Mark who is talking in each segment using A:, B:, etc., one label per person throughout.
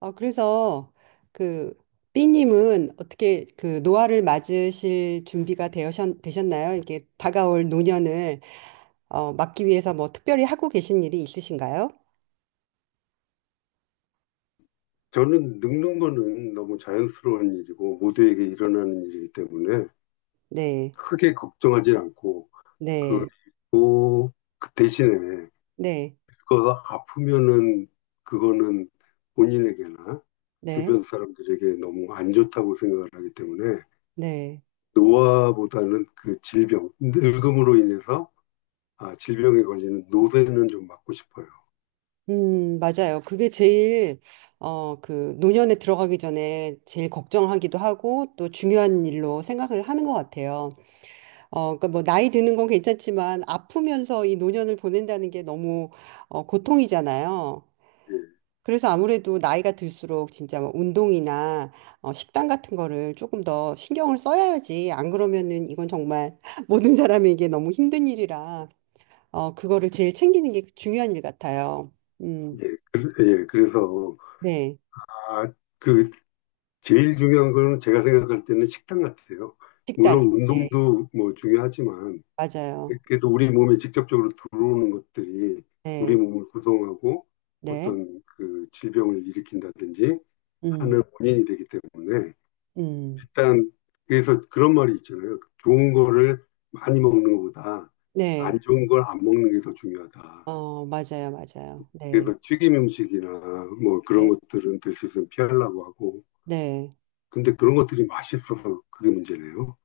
A: 그래서 그 B님은 어떻게 그 노화를 맞으실 준비가 되셨나요? 이렇게 다가올 노년을 막기 위해서 뭐 특별히 하고 계신 일이 있으신가요?
B: 저는 늙는 거는 너무 자연스러운 일이고 모두에게 일어나는 일이기 때문에
A: 네,
B: 크게 걱정하지 않고
A: 네,
B: 그리고 그 대신에
A: 네,
B: 그거 아프면은 그거는 본인에게나
A: 네,
B: 주변 사람들에게 너무 안 좋다고 생각을 하기 때문에
A: 네.
B: 노화보다는 그 질병, 늙음으로 인해서 질병에 걸리는 노쇠는 좀 막고 싶어요.
A: 맞아요. 그게 제일 그 노년에 들어가기 전에 제일 걱정하기도 하고 또 중요한 일로 생각을 하는 것 같아요. 그러니까 뭐 나이 드는 건 괜찮지만 아프면서 이 노년을 보낸다는 게 너무 고통이잖아요.
B: 예,
A: 그래서 아무래도 나이가 들수록 진짜 뭐 운동이나 식단 같은 거를 조금 더 신경을 써야지. 안 그러면은 이건 정말 모든 사람에게 너무 힘든 일이라 그거를 제일 챙기는 게 중요한 일 같아요. 음,
B: 예, 그- 예, 그래서
A: 네.
B: 아, 그 제일 중요한 거는 제가 생각할 때는 식단 같아요.
A: 식단.
B: 물론
A: 네,
B: 운동도 뭐 중요하지만
A: 맞아요.
B: 그래도 우리 몸에 직접적으로 들어오는 것들이 우리
A: 네,
B: 몸을 구성하고
A: 네.
B: 어떤 그 질병을 일으킨다든지
A: 음,
B: 하는 원인이 되기 때문에
A: 음,
B: 일단 그래서 그런 말이 있잖아요. 좋은 거를 많이 먹는 것보다
A: 네.
B: 안 좋은 걸 안 먹는 게 더 중요하다.
A: 어, 맞아요, 맞아요. 네,
B: 그래서 튀김 음식이나 뭐 그런
A: 네,
B: 것들은 될 수 있으면 피하려고 하고
A: 네.
B: 근데 그런 것들이 맛있어서 그게 문제네요.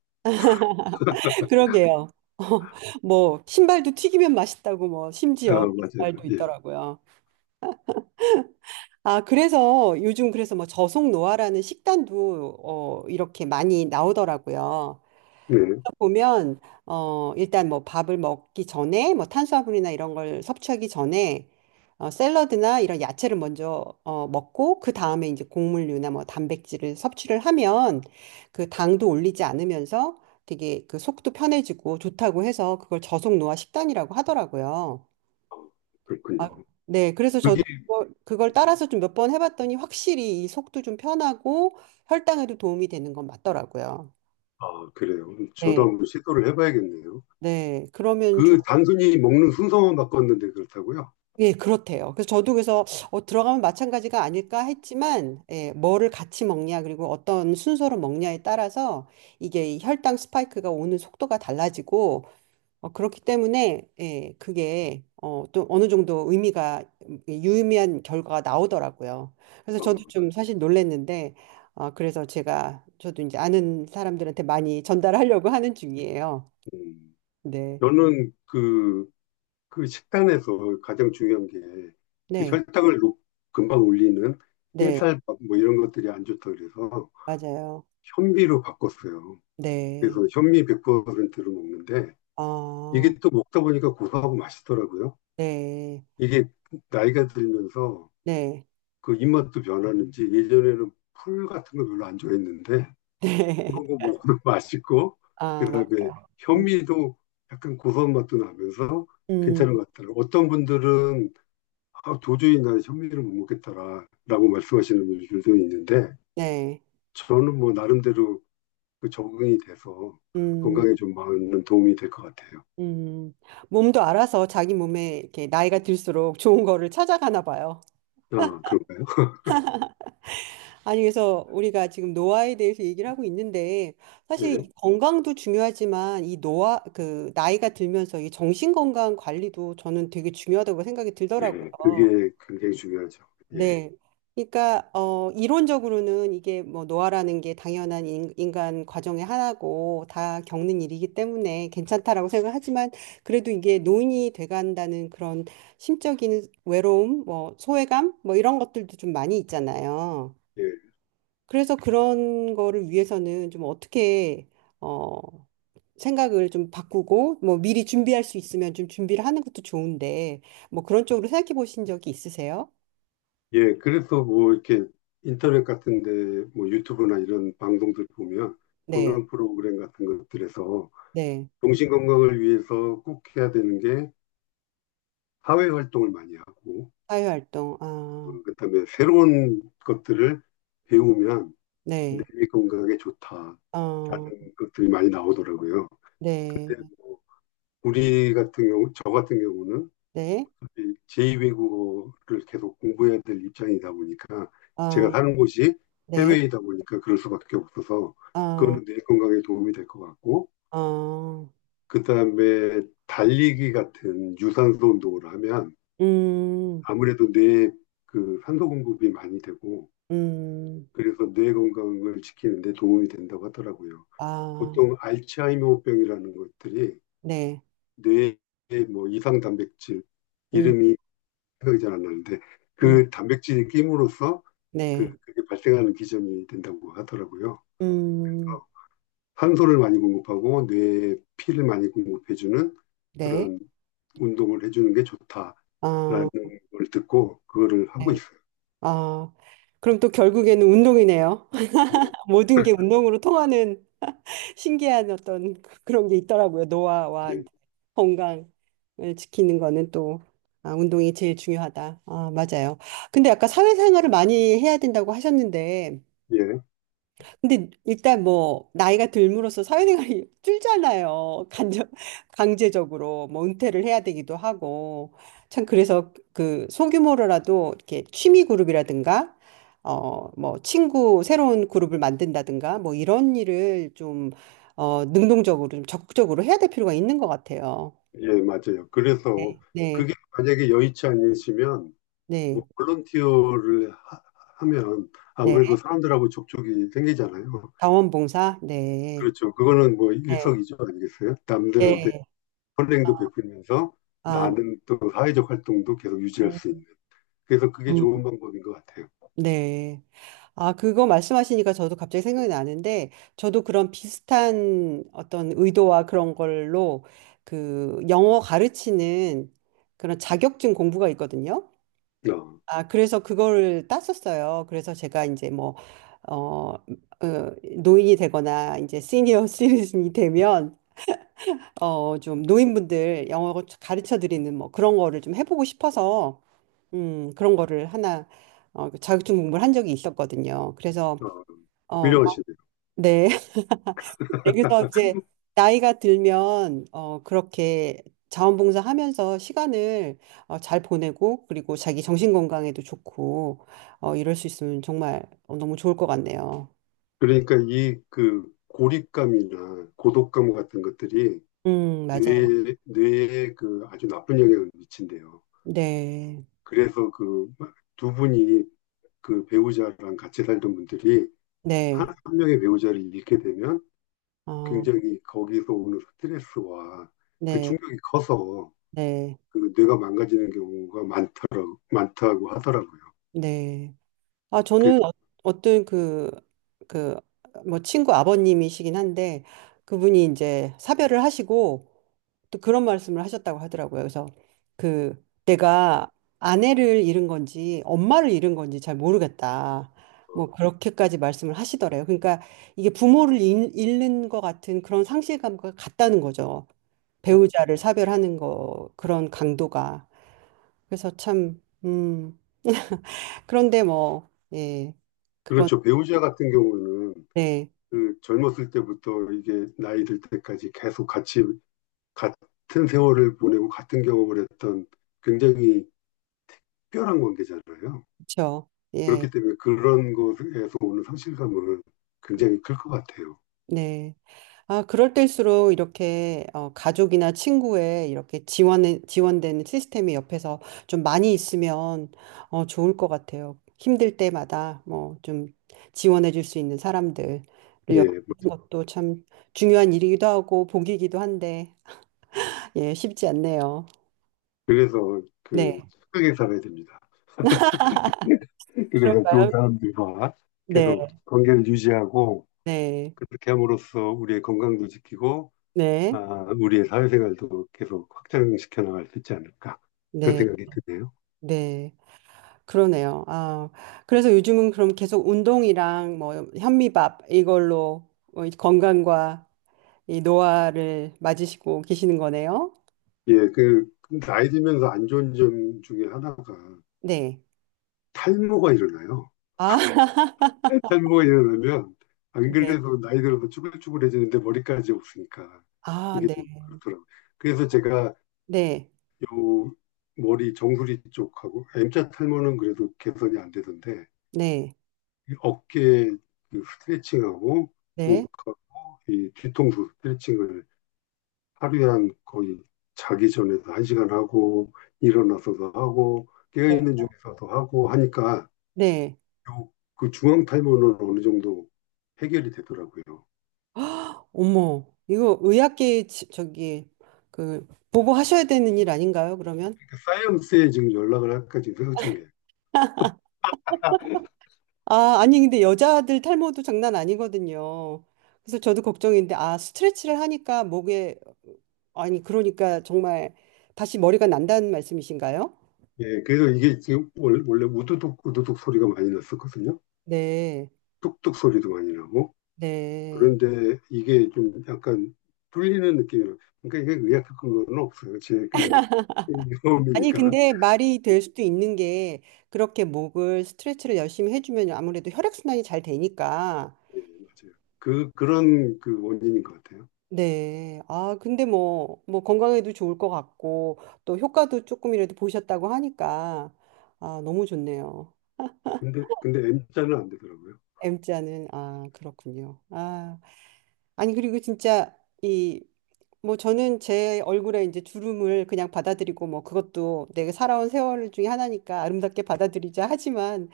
A: 그러게요. 뭐 신발도 튀기면 맛있다고 뭐
B: 아
A: 심지어 신
B: 맞아요.
A: 발 말도
B: 예.
A: 있더라고요. 아, 그래서 요즘 그래서 뭐 저속 노화라는 식단도 이렇게 많이 나오더라고요.
B: 예.
A: 보면 일단 뭐 밥을 먹기 전에 뭐 탄수화물이나 이런 걸 섭취하기 전에 샐러드나 이런 야채를 먼저 먹고 그 다음에 이제 곡물류나 뭐 단백질을 섭취를 하면 그 당도 올리지 않으면서 되게 그 속도 편해지고 좋다고 해서 그걸 저속 노화 식단이라고 하더라고요.
B: 아 그렇군요.
A: 아, 네, 그래서 저도
B: 그게
A: 그걸 따라서 좀 몇 번 해봤더니 확실히 이 속도 좀 편하고 혈당에도 도움이 되는 건 맞더라고요.
B: 아 그래요? 저도
A: 네,
B: 한번 시도를 해 봐야겠네요.
A: 네. 그러면 좋
B: 그 단순히 먹는 순서만 바꿨는데 그렇다고요?
A: 예, 그렇대요. 그래서 저도 그래서 들어가면 마찬가지가 아닐까 했지만, 예, 뭐를 같이 먹냐, 그리고 어떤 순서로 먹냐에 따라서 이게 이 혈당 스파이크가 오는 속도가 달라지고, 그렇기 때문에, 예, 그게 또 어느 정도 의미가, 예, 유의미한 결과가 나오더라고요. 그래서 저도
B: 그
A: 좀 사실 놀랐는데, 그래서 저도 이제 아는 사람들한테 많이 전달하려고 하는 중이에요.
B: 음.
A: 네,
B: 저는 그 식단에서 가장 중요한 게 그
A: 네,
B: 혈당을 높 금방 올리는
A: 네,
B: 흰쌀밥 뭐 이런 것들이 안 좋다 그래서
A: 맞아요.
B: 현미로 바꿨어요.
A: 네.
B: 그래서 현미 100%를 먹는데
A: 아.
B: 이게 또 먹다 보니까 고소하고 맛있더라고요.
A: 네,
B: 이게 나이가 들면서
A: 네,
B: 그 입맛도 변하는지 예전에는 풀 같은 거 별로 안 좋아했는데
A: 네.
B: 그런 거 먹으면 맛있고
A: 아,
B: 그다음에
A: 음,
B: 현미도 약간 고소한 맛도 나면서
A: 음,
B: 괜찮은 것 같더라고요. 어떤 분들은 아, 도저히 난 현미를 못 먹겠다라고 말씀하시는 분들도 있는데
A: 네,
B: 저는 뭐 나름대로 그 적응이 돼서
A: 음,
B: 건강에 좀 많은 도움이 될 것 같아요.
A: 음. 몸도 알아서 자기 몸에 이렇게 나이가 들수록 좋은 거를 찾아가나 봐요.
B: 아, 그런가요?
A: 아니, 그래서 우리가 지금 노화에 대해서 얘기를 하고 있는데, 사실
B: 네.
A: 이 건강도 중요하지만 이 노화, 나이가 들면서 이 정신 건강 관리도 저는 되게 중요하다고 생각이
B: 예,
A: 들더라고요.
B: 그게 굉장히 중요하죠. 예.
A: 네. 그러니까 이론적으로는 이게 뭐 노화라는 게 당연한 인간 과정의 하나고 다 겪는 일이기 때문에 괜찮다라고 생각하지만, 그래도 이게 노인이 돼간다는 그런 심적인 외로움, 뭐 소외감, 뭐 이런 것들도 좀 많이 있잖아요.
B: 예.
A: 그래서 그런 거를 위해서는 좀 어떻게 어 생각을 좀 바꾸고 뭐 미리 준비할 수 있으면 좀 준비를 하는 것도 좋은데, 뭐 그런 쪽으로 생각해 보신 적이 있으세요?
B: 예, 그래서 뭐 이렇게 인터넷 같은데 뭐 유튜브나 이런 방송들 보면
A: 네.
B: 건강 프로그램 같은 것들에서
A: 네.
B: 정신 건강을 위해서 꼭 해야 되는 게 사회 활동을 많이 하고
A: 사회활동, 아,
B: 그다음에 새로운 것들을 배우면 뇌
A: 네,
B: 건강에 좋다라는
A: 어,
B: 것들이 많이 나오더라고요.
A: 네,
B: 근데 뭐 우리 같은 경우, 저 같은 경우는
A: 네,
B: 제2외국어를 계속 공부해야 될 입장이다 보니까 제가
A: 아,
B: 사는 곳이
A: 네,
B: 해외이다 보니까 그럴 수밖에 없어서
A: 아,
B: 그거는 뇌 건강에 도움이 될 것 같고
A: 아,
B: 그다음에 달리기 같은 유산소 운동을 하면
A: 음,
B: 아무래도 뇌에 그 산소 공급이 많이 되고
A: 음,
B: 그래서 뇌 건강을 지키는 데 도움이 된다고 하더라고요.
A: 아,
B: 보통 알츠하이머병이라는 것들이
A: 네,
B: 뇌에 뭐 이상 단백질
A: 음,
B: 이름이 생각이 잘 안 나는데
A: 음,
B: 그 단백질이 낌으로써
A: 네,
B: 그게 발생하는 기전이 된다고 하더라고요.
A: 음,
B: 어, 탄소를 많이 공급하고 뇌에 피를 많이 공급해주는
A: 네,
B: 그런 운동을 해주는 게 좋다라는
A: 아,
B: 걸 듣고 그거를 하고
A: 네.
B: 있어요.
A: 아, 그럼 또 결국에는 운동이네요.
B: 네,
A: 모든 게 운동으로 통하는 신기한 어떤 그런 게 있더라고요. 노화와
B: 예,
A: 건강을 지키는 거는 또, 아, 운동이 제일 중요하다. 아, 맞아요. 근데 아까 사회생활을 많이 해야 된다고 하셨는데
B: 예,
A: 근데 일단 뭐 나이가 들므로써 사회생활이 줄잖아요. 간접 강제적으로 뭐 은퇴를 해야 되기도 하고, 참 그래서 그 소규모로라도 이렇게 취미 그룹이라든가 뭐 친구 새로운 그룹을 만든다든가 뭐 이런 일을 좀 능동적으로 좀 적극적으로 해야 될 필요가 있는 것 같아요.
B: 예, 맞아요.
A: 네,
B: 그래서
A: 네,
B: 그게 만약에 여의치 않으시면 뭐
A: 네,
B: 하면
A: 네.
B: 아무래도 사람들하고 접촉이 생기잖아요.
A: 자원봉사, 네,
B: 그렇죠. 그거는 뭐
A: 네,
B: 일석이조 아니겠어요? 남들한테
A: 네.
B: 선행도 베풀면서
A: 아,
B: 나는 또 사회적 활동도 계속 유지할 수
A: 음,
B: 있는. 그래서 그게
A: 음,
B: 좋은 방법인 것 같아요.
A: 네. 아, 그거 말씀하시니까 저도 갑자기 생각이 나는데, 저도 그런 비슷한 어떤 의도와 그런 걸로 그 영어 가르치는 그런 자격증 공부가 있거든요.
B: 어,
A: 아, 그래서 그거를 땄었어요. 그래서 제가 이제 뭐, 어, 어, 노인이 되거나 이제 시니어 시리즌이 되면, 좀 노인분들 영어 가르쳐 드리는 뭐 그런 거를 좀 해보고 싶어서, 그런 거를 그 자격증 공부를 한 적이 있었거든요. 그래서
B: 어,
A: 어,
B: 훌륭하시네요.
A: 네. 그래서 이제 나이가 들면 그렇게 자원봉사 하면서 시간을 잘 보내고, 그리고 자기 정신 건강에도 좋고 이럴 수 있으면 정말 너무 좋을 것 같네요.
B: 그러니까 이 그 고립감이나 고독감 같은 것들이
A: 맞아요.
B: 뇌에 그 아주 나쁜 영향을 미친대요.
A: 네.
B: 그래서 그 두 분이 그 배우자랑 같이 살던 분들이
A: 네.
B: 한 명의 배우자를 잃게 되면
A: 어,
B: 굉장히 거기서 오는 스트레스와 그
A: 네.
B: 충격이 커서
A: 네.
B: 그 뇌가 망가지는 경우가 많다고 하더라고요.
A: 네. 아,
B: 그래서,
A: 저는 어떤 그, 뭐, 친구 아버님이시긴 한데, 그분이 이제 사별을 하시고, 또 그런 말씀을 하셨다고 하더라고요. 그래서 그 내가 아내를 잃은 건지 엄마를 잃은 건지 잘 모르겠다. 뭐 그렇게까지 말씀을 하시더래요. 그러니까 이게 부모를 잃는 것 같은 그런 상실감과 같다는 거죠.
B: 어,
A: 배우자를 사별하는 거 그런 강도가. 그래서 참 그런데 뭐 예. 그건
B: 그렇죠. 배우자 같은 경우는
A: 네.
B: 그 젊었을 때부터 이게 나이 들 때까지 계속 같이, 같은 세월을 보내고 같은 경험을 했던 굉장히 특별한 관계잖아요.
A: 그렇죠. 예.
B: 그렇기 때문에 그런 것에서 오는 상실감은 굉장히 클 것 같아요.
A: 네. 아, 그럴 때일수록 이렇게 가족이나 친구의 이렇게 지원되는 시스템이 옆에서 좀 많이 있으면 좋을 것 같아요. 힘들 때마다 뭐 좀 지원해 줄 수 있는 사람들을
B: 예,
A: 옆에
B: 뭐,
A: 있는 것도 참 중요한 일이기도 하고 복이기도 한데, 예, 쉽지 않네요.
B: 그래서
A: 네.
B: 그 착하게 살아야 됩니다. 그래서 좋은
A: 그런가요?
B: 사람들과
A: 네,
B: 계속 관계를 유지하고
A: 네,
B: 그렇게 함으로써 우리의 건강도 지키고, 아,
A: 네,
B: 우리의 사회생활도 계속 확장시켜 나갈 수 있지 않을까. 그런
A: 네,
B: 생각이 드네요.
A: 네. 그러네요. 아, 그래서 요즘은 그럼 계속 운동이랑 뭐 현미밥 이걸로 이 건강과 이 노화를 맞으시고 계시는 거네요.
B: 예, 그 나이 들면서 안 좋은 점 중에 하나가
A: 네.
B: 탈모가 일어나요.
A: 아,
B: 탈모가 일어나면, 안
A: 네. 네.
B: 그래도 나이 들어서 쭈글쭈글해지는데 머리까지 없으니까
A: 아,
B: 이게
A: 네.
B: 좀 그렇더라고요. 그래서 제가
A: 네.
B: 요 머리 정수리 쪽하고 M자 탈모는 그래도 개선이 안 되던데
A: 네.
B: 어깨 그 스트레칭하고
A: 네.
B: 목하고 이 뒤통수 스트레칭을 하루에 한 거의 자기 전에도 한 시간 하고 일어나서도 하고 깨어있는 중에서도 하고 하니까
A: 네.
B: 그 중앙 탈모는 어느 정도 해결이 되더라고요. 그러니까
A: 어머, 이거 의학계 저기 그 보고하셔야 되는 일 아닌가요, 그러면?
B: 사이언스에 지금 연락을 할까 지금 생각 중이에요.
A: 아, 아니, 근데 여자들 탈모도 장난 아니거든요. 그래서 저도 걱정인데, 아, 스트레치를 하니까 목에, 아니, 그러니까 정말 다시 머리가 난다는 말씀이신가요?
B: 예, 그래서 이게 지금 원래 우두둑 우두둑 소리가 많이 났었거든요.
A: 네,
B: 뚝뚝 소리도 많이 나고
A: 네.
B: 그런데 이게 좀 약간 뚫리는 느낌이에요. 그러니까 이게 의학적인 건 없어요. 제 그냥
A: 아니,
B: 경험이니까.
A: 근데 말이 될 수도 있는 게, 그렇게 목을 스트레치를 열심히 해주면 아무래도 혈액순환이 잘 되니까,
B: 예, 맞아요. 그런 그 원인인 것 같아요.
A: 네. 아, 근데 뭐, 건강에도 좋을 것 같고, 또 효과도 조금이라도 보셨다고 하니까, 아, 너무 좋네요.
B: 근데 M자는 안 되더라고요.
A: M자는 아, 그렇군요. 아, 아니, 그리고 진짜 이 뭐 저는 제 얼굴에 이제 주름을 그냥 받아들이고 뭐 그것도 내가 살아온 세월 중에 하나니까 아름답게 받아들이자 하지만,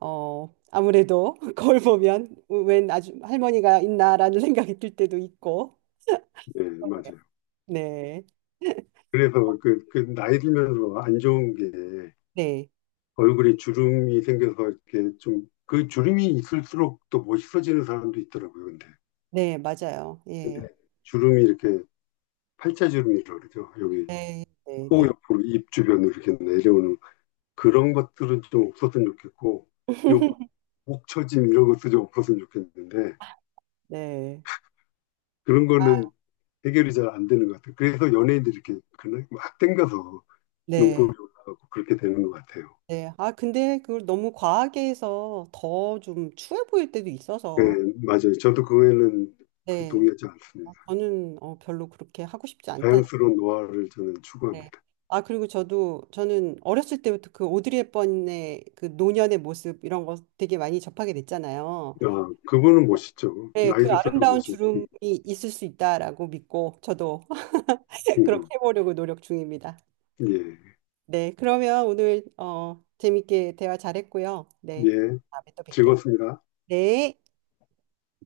A: 아무래도 거울 보면 웬 아주 할머니가 있나라는 생각이 들 때도 있고.
B: 예, 맞아요.
A: 네.
B: 그래서 그 나이 들면서 안 좋은 게
A: 네.
B: 얼굴에 주름이 생겨서 이렇게 좀 그 주름이 있을수록 또 멋있어지는 사람도 있더라고요.
A: 네, 맞아요. 예.
B: 근데 주름이 이렇게 팔자 주름이라고 그러죠. 여기
A: 네. 네,
B: 코
A: 네.
B: 옆으로 입 주변으로 이렇게 내려오는 그런 것들은 좀 없었으면 좋겠고, 요 목처짐 이런 것도 좀 없었으면 좋겠는데,
A: 네.
B: 그런
A: 아,
B: 거는 해결이 잘 안 되는 것 같아요. 그래서 연예인들이 이렇게 그냥 막 땡겨서 눈곱
A: 네,
B: 이 올라가고 그렇게 되는 것 같아요.
A: 네. 아, 근데 그걸 너무 과하게 해서 더 좀 추해 보일 때도
B: 네,
A: 있어서.
B: 맞아요. 저도 그거에는 그
A: 네.
B: 동의하지
A: 아,
B: 않습니다.
A: 저는 별로 그렇게 하고 싶지 않다는데.
B: 자연스러운 노화를 저는 추구합니다.
A: 아, 그리고 저는 어렸을 때부터 그 오드리 헵번의 그 노년의 모습 이런 거 되게 많이 접하게 됐잖아요.
B: 아, 그분은 멋있죠.
A: 네,
B: 나이
A: 그
B: 들수록
A: 아름다운
B: 멋있.
A: 주름이 있을 수 있다라고 믿고 저도
B: 네
A: 그렇게 해보려고 노력 중입니다. 네, 그러면 오늘 재밌게 대화 잘했고요.
B: 예,
A: 네,
B: 예,
A: 다음에 또 뵐게요.
B: 즐겁습니다.
A: 네.